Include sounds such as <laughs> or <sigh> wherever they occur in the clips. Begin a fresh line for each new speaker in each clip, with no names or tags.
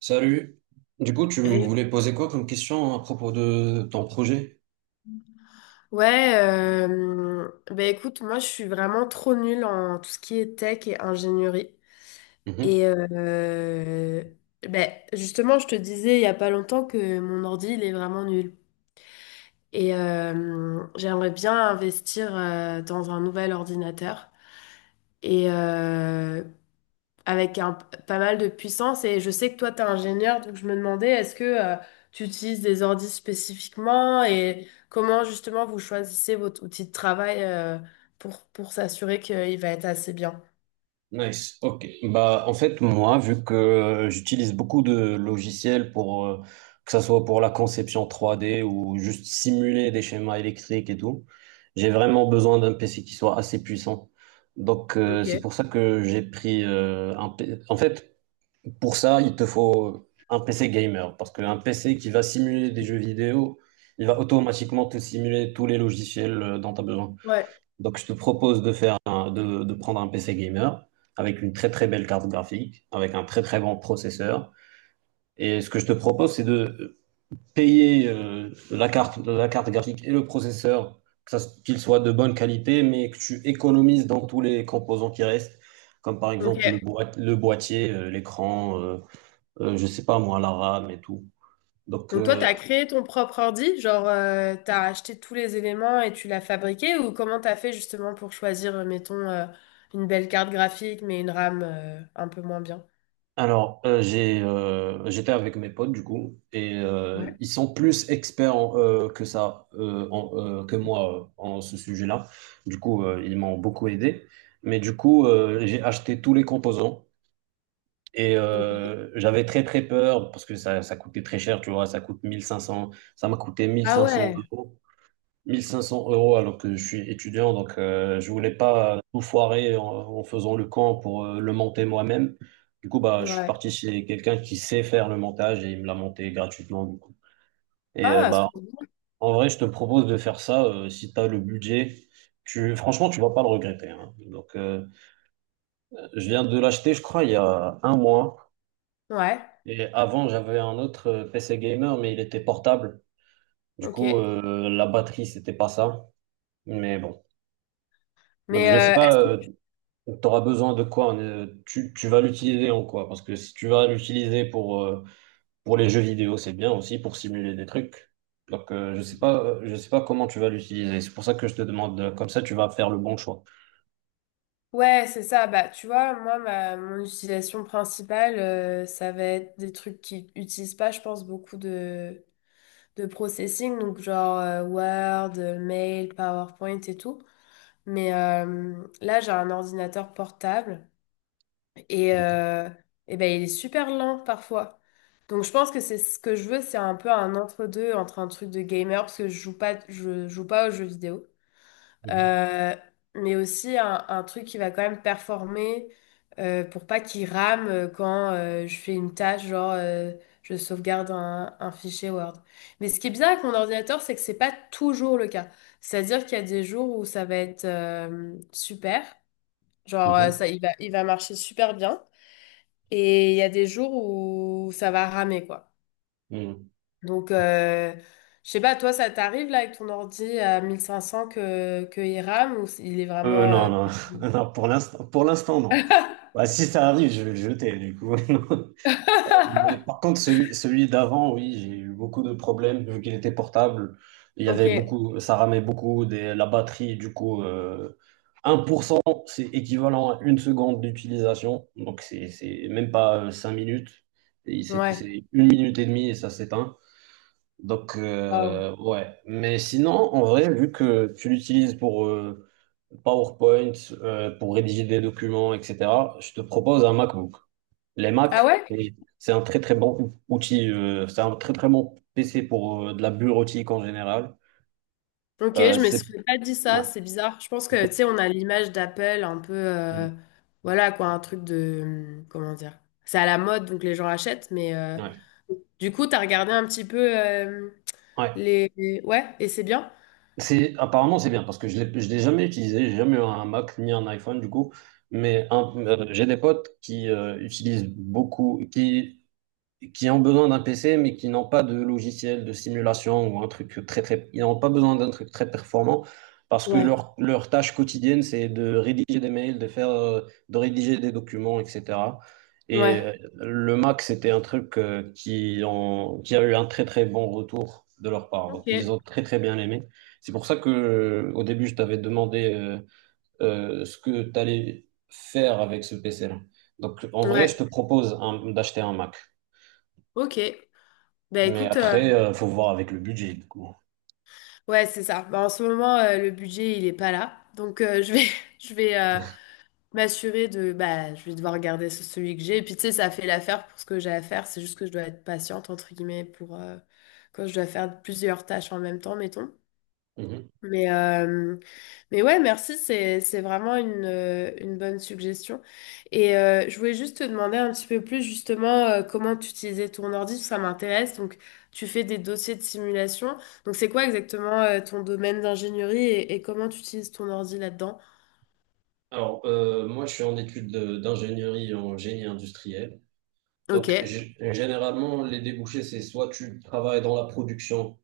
Salut. Du coup, tu
Elle-
voulais poser quoi comme question à propos de ton projet?
Ouais, bah écoute, moi je suis vraiment trop nulle en tout ce qui est tech et ingénierie.
Mhm.
Et euh, bah, justement, je te disais il y a pas longtemps que mon ordi, il est vraiment nul. J'aimerais bien investir dans un nouvel ordinateur. Et euh, avec un, pas mal de puissance. Et je sais que toi, tu es ingénieur, donc je me demandais, est-ce que tu utilises des ordis spécifiquement et comment justement vous choisissez votre outil de travail pour s'assurer qu'il va être assez bien?
Nice. Ok. Bah, en fait, moi, vu que j'utilise beaucoup de logiciels pour que ça soit pour la conception trois d ou juste simuler des schémas électriques et tout, j'ai vraiment besoin d'un PC qui soit assez puissant. Donc, c'est
Ok.
pour ça que j'ai pris un. P- C. En fait, pour ça, il te faut un PC gamer, parce qu'un PC qui va simuler des jeux vidéo, il va automatiquement te simuler tous les logiciels dont tu as besoin.
Ouais,
Donc, je te propose de prendre un PC gamer avec une très très belle carte graphique, avec un très très bon processeur. Et ce que je te propose, c'est de payer la carte graphique et le processeur, qu'ils soient de bonne qualité, mais que tu économises dans tous les composants qui restent, comme par
ok.
exemple le boîtier, l'écran. Je sais pas moi, l'arabe et tout. Donc,
Donc toi, tu as créé ton propre ordi, genre tu as acheté tous les éléments et tu l'as fabriqué ou comment tu as fait justement pour choisir, mettons, une belle carte graphique mais une RAM un peu moins bien?
alors, j'ai, j'étais avec mes potes, du coup, et
Ouais.
ils sont plus experts en, que ça, en- que moi, en ce sujet-là. Du coup, ils m'ont beaucoup aidé. Mais du coup, j'ai acheté tous les composants et
Ok.
j'avais très, très peur parce que ça coûtait très cher, tu vois, ça coûte mille cinq cents, ça m'a coûté mille
Ah
cinq cents
ouais,
euros. 1500 euros, alors que je suis étudiant, donc je voulais pas tout foirer en faisant le camp pour le monter moi-même. Du coup, bah, je suis
ouais.
parti chez quelqu'un qui sait faire le montage et il me l'a monté gratuitement, du coup. Et
Ah,
bah,
trop.
en vrai, je te propose de faire ça si tu as le budget. Franchement, tu vas pas le regretter, hein. Donc, je viens de l'acheter, je crois, il y a un mois.
Ouais,
Et avant, j'avais un autre PC gamer, mais il était portable. Du coup,
ok.
la batterie, c'était pas ça. Mais bon. Donc,
Mais
je sais pas,
est-ce que tu-
donc tu auras besoin de quoi? Tu, tu vas l'utiliser en quoi? Parce que si tu vas l'utiliser pour les jeux vidéo, c'est bien aussi pour simuler des trucs. Donc, je sais pas comment tu vas l'utiliser. C'est pour ça que je te demande, comme ça, tu vas faire le bon choix.
ouais, c'est ça. Bah, tu vois, moi, ma, mon utilisation principale, ça va être des trucs qui utilisent pas, je pense, beaucoup de processing, donc genre Word, Mail, PowerPoint et tout. Mais là, j'ai un ordinateur portable et, euh, et ben, il est super lent parfois. Donc, je pense que c'est ce que je veux, c'est un peu un entre-deux entre un truc de gamer parce que je joue pas aux jeux vidéo.
Mhm.
Euh, mais aussi un truc qui va quand même performer pour pas qu'il rame quand je fais une tâche, genre je sauvegarde un fichier Word. Mais ce qui est bien avec mon ordinateur, c'est que c'est pas toujours le cas. C'est-à-dire qu'il y a des jours où ça va être super, genre
Mhm.
ça, il va marcher super bien, et il y a des jours où ça va ramer, quoi.
Mhm.
Donc, je sais pas, toi, ça t'arrive là avec ton ordi à 1500 que il rame ou il est vraiment...
Non, non, <laughs> non, pour l'instant, non.
<laughs>
Bah, si ça arrive, je vais le jeter, du coup. <laughs> Mais par contre, celui d'avant, oui, j'ai eu beaucoup de problèmes vu qu'il était portable. Il y
Ok,
avait beaucoup, ça ramait beaucoup des, la batterie. Du coup, 1%, c'est équivalent à une seconde d'utilisation. Donc, c'est même pas 5 minutes. Et
ouais.
c'est une minute et demie et ça s'éteint. Donc,
Wow.
ouais. Mais sinon, en vrai, vu que tu l'utilises pour PowerPoint, pour rédiger des documents, etc., je te propose un MacBook. Les
Ah
Mac,
ouais?
et c'est un très très bon outil, c'est un très très bon PC pour de la bureautique en général.
Ok, je me
C'est
serais pas dit
Ouais,
ça, c'est bizarre. Je pense que, tu sais, on a l'image d'Apple un peu,
mm,
voilà quoi, un truc de, comment dire, c'est à la mode, donc les gens achètent, mais
ouais,
du coup, t'as regardé un petit peu
ouais.
les- Ouais, et c'est bien?
C'est apparemment c'est bien parce que je l'ai jamais utilisé, j'ai jamais eu un Mac ni un iPhone du coup, mais j'ai des potes qui utilisent beaucoup, qui ont besoin d'un PC, mais qui n'ont pas de logiciel de simulation ou un truc ils n'ont pas besoin d'un truc très performant parce que
Ouais,
leur tâche quotidienne, c'est de rédiger des mails, de faire, de rédiger des documents, etc. Et
ouais,
le Mac, c'était un truc qui a eu un très, très bon retour de leur part. Donc,
ok,
ils ont très, très bien aimé. C'est pour ça que, au début, je t'avais demandé ce que tu allais faire avec ce PC-là. Donc, en vrai, je
ouais,
te propose d'acheter un Mac.
ok. Bah
Mais
écoute,
après, faut voir avec le budget, du coup.
ouais, c'est ça. Bah, en ce moment, le budget, il est pas là, donc je vais, <laughs> je vais, m'assurer de, bah, je vais devoir regarder ce- celui que j'ai. Et puis, tu sais, ça fait l'affaire pour ce que j'ai à faire. C'est juste que je dois être patiente, entre guillemets, pour quand je dois faire plusieurs tâches en même temps, mettons.
Mhm.
Mais mais ouais, merci, c'est vraiment une bonne suggestion. Et je voulais juste te demander un petit peu plus justement comment tu utilisais ton ordi, ça m'intéresse. Donc, tu fais des dossiers de simulation. Donc, c'est quoi exactement ton domaine d'ingénierie et comment tu utilises ton ordi là-dedans?
Alors, moi, je suis en études d'ingénierie en génie industriel.
Ok,
Donc, généralement, les débouchés, c'est soit tu travailles dans la production,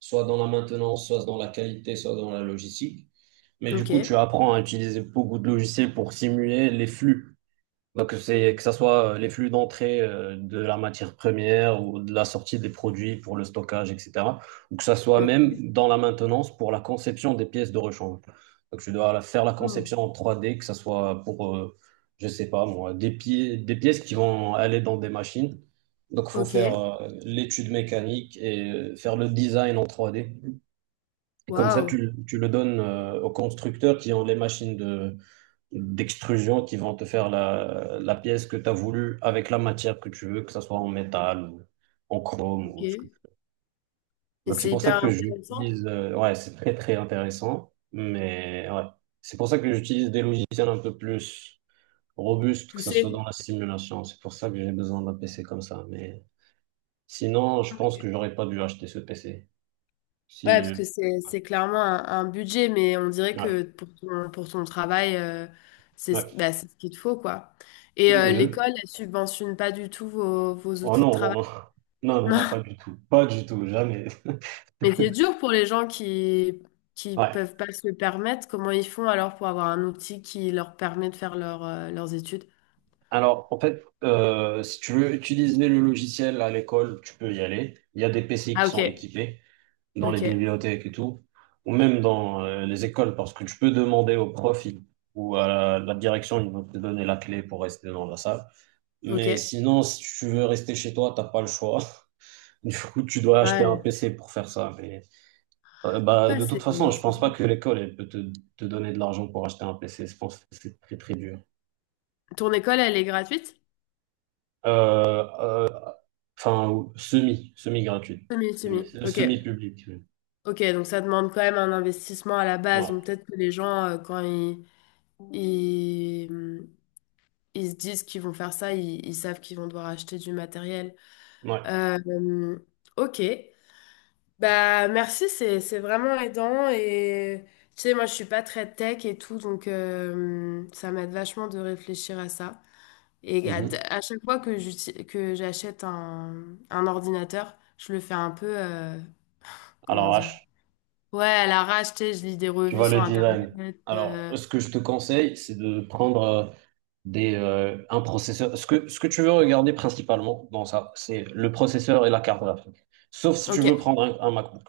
soit dans la maintenance, soit dans la qualité, soit dans la logistique. Mais du coup, tu
ok.
apprends à utiliser beaucoup de logiciels pour simuler les flux. Donc, c'est que ce soit les flux d'entrée de la matière première ou de la sortie des produits pour le stockage, etc. Ou que ce soit
Ok.
même dans la maintenance pour la conception des pièces de rechange. Donc, faire la
Oh,
conception en 3D, que ce soit pour, je sais pas moi, des pièces qui vont aller dans des machines. Donc, il faut
ok.
faire l'étude mécanique et faire le design en 3D. Et comme ça,
Waouh.
tu le donnes aux constructeurs qui ont les machines de d'extrusion qui vont te faire la pièce que tu as voulu avec la matière que tu veux, que ça soit en métal ou en chrome
Ok.
ou ce que
Et
tu veux. Donc c'est
c'est
pour ça
hyper
que
intéressant.
j'utilise, ouais, c'est très très intéressant, mais ouais, c'est pour ça que j'utilise des logiciels un peu plus robustes, que ce soit dans
Poussé.
la simulation. C'est pour ça que j'ai besoin d'un PC comme ça. Mais sinon, je pense que
Ok.
j'aurais pas dû acheter ce PC.
Ouais,
Si,
parce que c'est clairement un budget, mais on dirait
ouais,
que pour ton travail, c'est
ouais,
ce-
ouais.
bah, c'est ce qu'il te faut, quoi. Et
Je-
l'école, elle subventionne pas du tout vos, vos
oh
outils de
non, non,
travail.
non,
<laughs>
<laughs> non, non,
Non.
non, pas du tout, pas du tout, jamais. <laughs>
Mais c'est dur pour les gens qui
Ouais.
peuvent pas se le permettre. Comment ils font alors pour avoir un outil qui leur permet de faire leur, leurs études?
Alors, en fait, si tu veux utiliser le logiciel à l'école, tu peux y aller. Il y a des PC qui
Ah,
sont
ok.
équipés dans les
Ok.
bibliothèques et tout, ou même dans les écoles, parce que tu peux demander au ou à la direction, ils vont te donner la clé pour rester dans la salle.
Ok.
Mais sinon, si tu veux rester chez toi, t'as pas le choix. <laughs> Du coup, tu dois acheter un
Ouais.
PC pour faire ça. Mais, bah,
Ouais,
de toute façon, je
c'est
pense pas que l'école elle peut te donner de l'argent pour acheter un PC. Je pense que c'est très très dur.
Ton école, elle est gratuite?
Euh, Enfin, semi, semi-gratuite.
Semi,
Semi.
semi. Ok.
Semi-public. Oui.
Ok, donc ça demande quand même un investissement à la base.
Ouais,
Donc peut-être que les gens, quand ils, ils se disent qu'ils vont faire ça, ils savent qu'ils vont devoir acheter du matériel.
ouais.
Euh, hum, ok. Bah merci, c'est vraiment aidant. Et tu sais, moi, je suis pas très tech et tout, donc ça m'aide vachement de réfléchir à ça. Et
Mhm.
à chaque fois que j'uti- que j'achète un ordinateur, je le fais un peu, comment
Alors,
dire?
H,
Ouais, à l'arrache, tu sais, je lis des
tu
revues
vois
sur
le design.
Internet.
Alors, ce que je te conseille, c'est de prendre un processeur. Ce que tu veux regarder principalement dans ça, c'est le processeur et la carte graphique. Sauf si tu
Ok,
veux prendre un MacBook.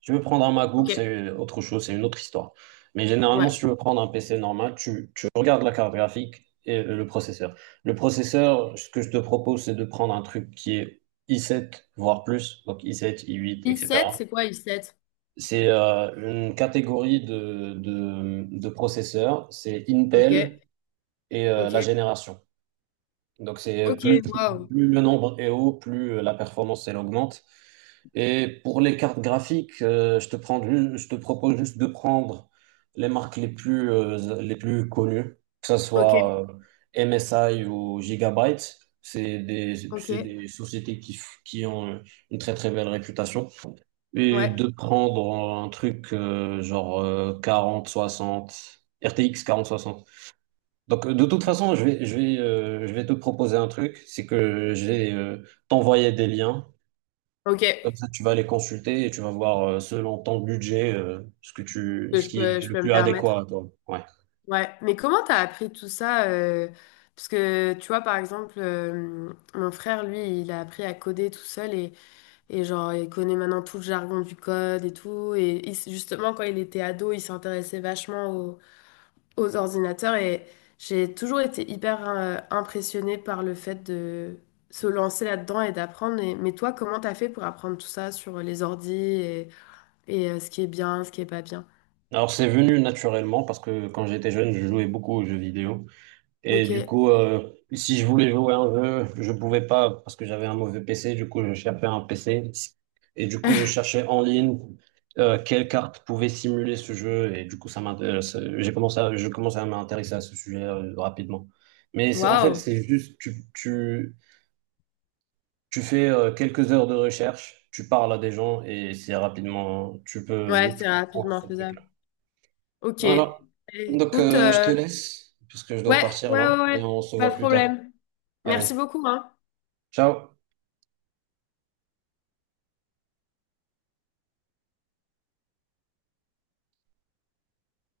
Si tu veux prendre un
ok,
MacBook, c'est autre chose, c'est une autre histoire. Mais généralement,
ouais.
si tu veux prendre un PC normal, tu regardes la carte graphique et le processeur. Le processeur, ce que je te propose, c'est de prendre un truc qui est i7, voire plus, donc i7, i8,
I7,
etc.
c'est quoi I7?
C'est une catégorie de processeurs, c'est
Ok,
Intel et la
ok,
génération. Donc c'est
ok,
plus,
wow.
plus le nombre est haut, plus la performance elle augmente. Et pour les cartes graphiques, je te propose juste de prendre les marques les plus connues, que ce
Ok,
soit MSI ou Gigabyte.
ok,
C'est des sociétés qui ont une très très belle réputation. Et
ouais,
de prendre un truc genre 40, 60, quarante soixante. Donc, de toute façon, je vais te proposer un truc, c'est que je vais t'envoyer des liens.
ok,
Comme ça, tu vas les consulter et tu vas voir, selon ton budget,
que
ce qui est
je
le
peux
plus
me
adéquat
permettre.
à toi. Ouais.
Ouais, mais comment t'as appris tout ça? Parce que, tu vois, par exemple, mon frère, lui, il a appris à coder tout seul et genre, il connaît maintenant tout le jargon du code et tout. Et il- s- justement, quand il était ado, il s'intéressait vachement aux ordinateurs et j'ai toujours été hyper impressionnée par le fait de se lancer là-dedans et d'apprendre. Et- Mais toi, comment t'as fait pour apprendre tout ça sur les ordis et, ce qui est bien, ce qui est pas bien?
Alors, c'est venu naturellement parce que quand j'étais jeune, je jouais beaucoup aux jeux vidéo. Et du
Ok.
coup, si je voulais jouer à un jeu, je pouvais pas parce que j'avais un mauvais PC. Du coup, je cherchais un PC. Et du coup, je
<laughs>
cherchais en ligne quelle carte pouvait simuler ce jeu. Et du coup, ça m'intéresse. Je commençais à m'intéresser à ce sujet rapidement. Mais en fait,
Waouh.
c'est juste, tu fais quelques heures de recherche, tu parles à des gens et c'est rapidement, tu peux
Ouais,
vite
c'est
comprendre
rapidement
ce truc-là.
faisable. Ok.
Voilà. Donc,
Écoute,
je te laisse parce que je dois
ouais,
partir
ouais, ouais,
là et
ouais,
on se
pas
voit
de
plus tard.
problème. Merci
Allez.
beaucoup, hein.
Ciao.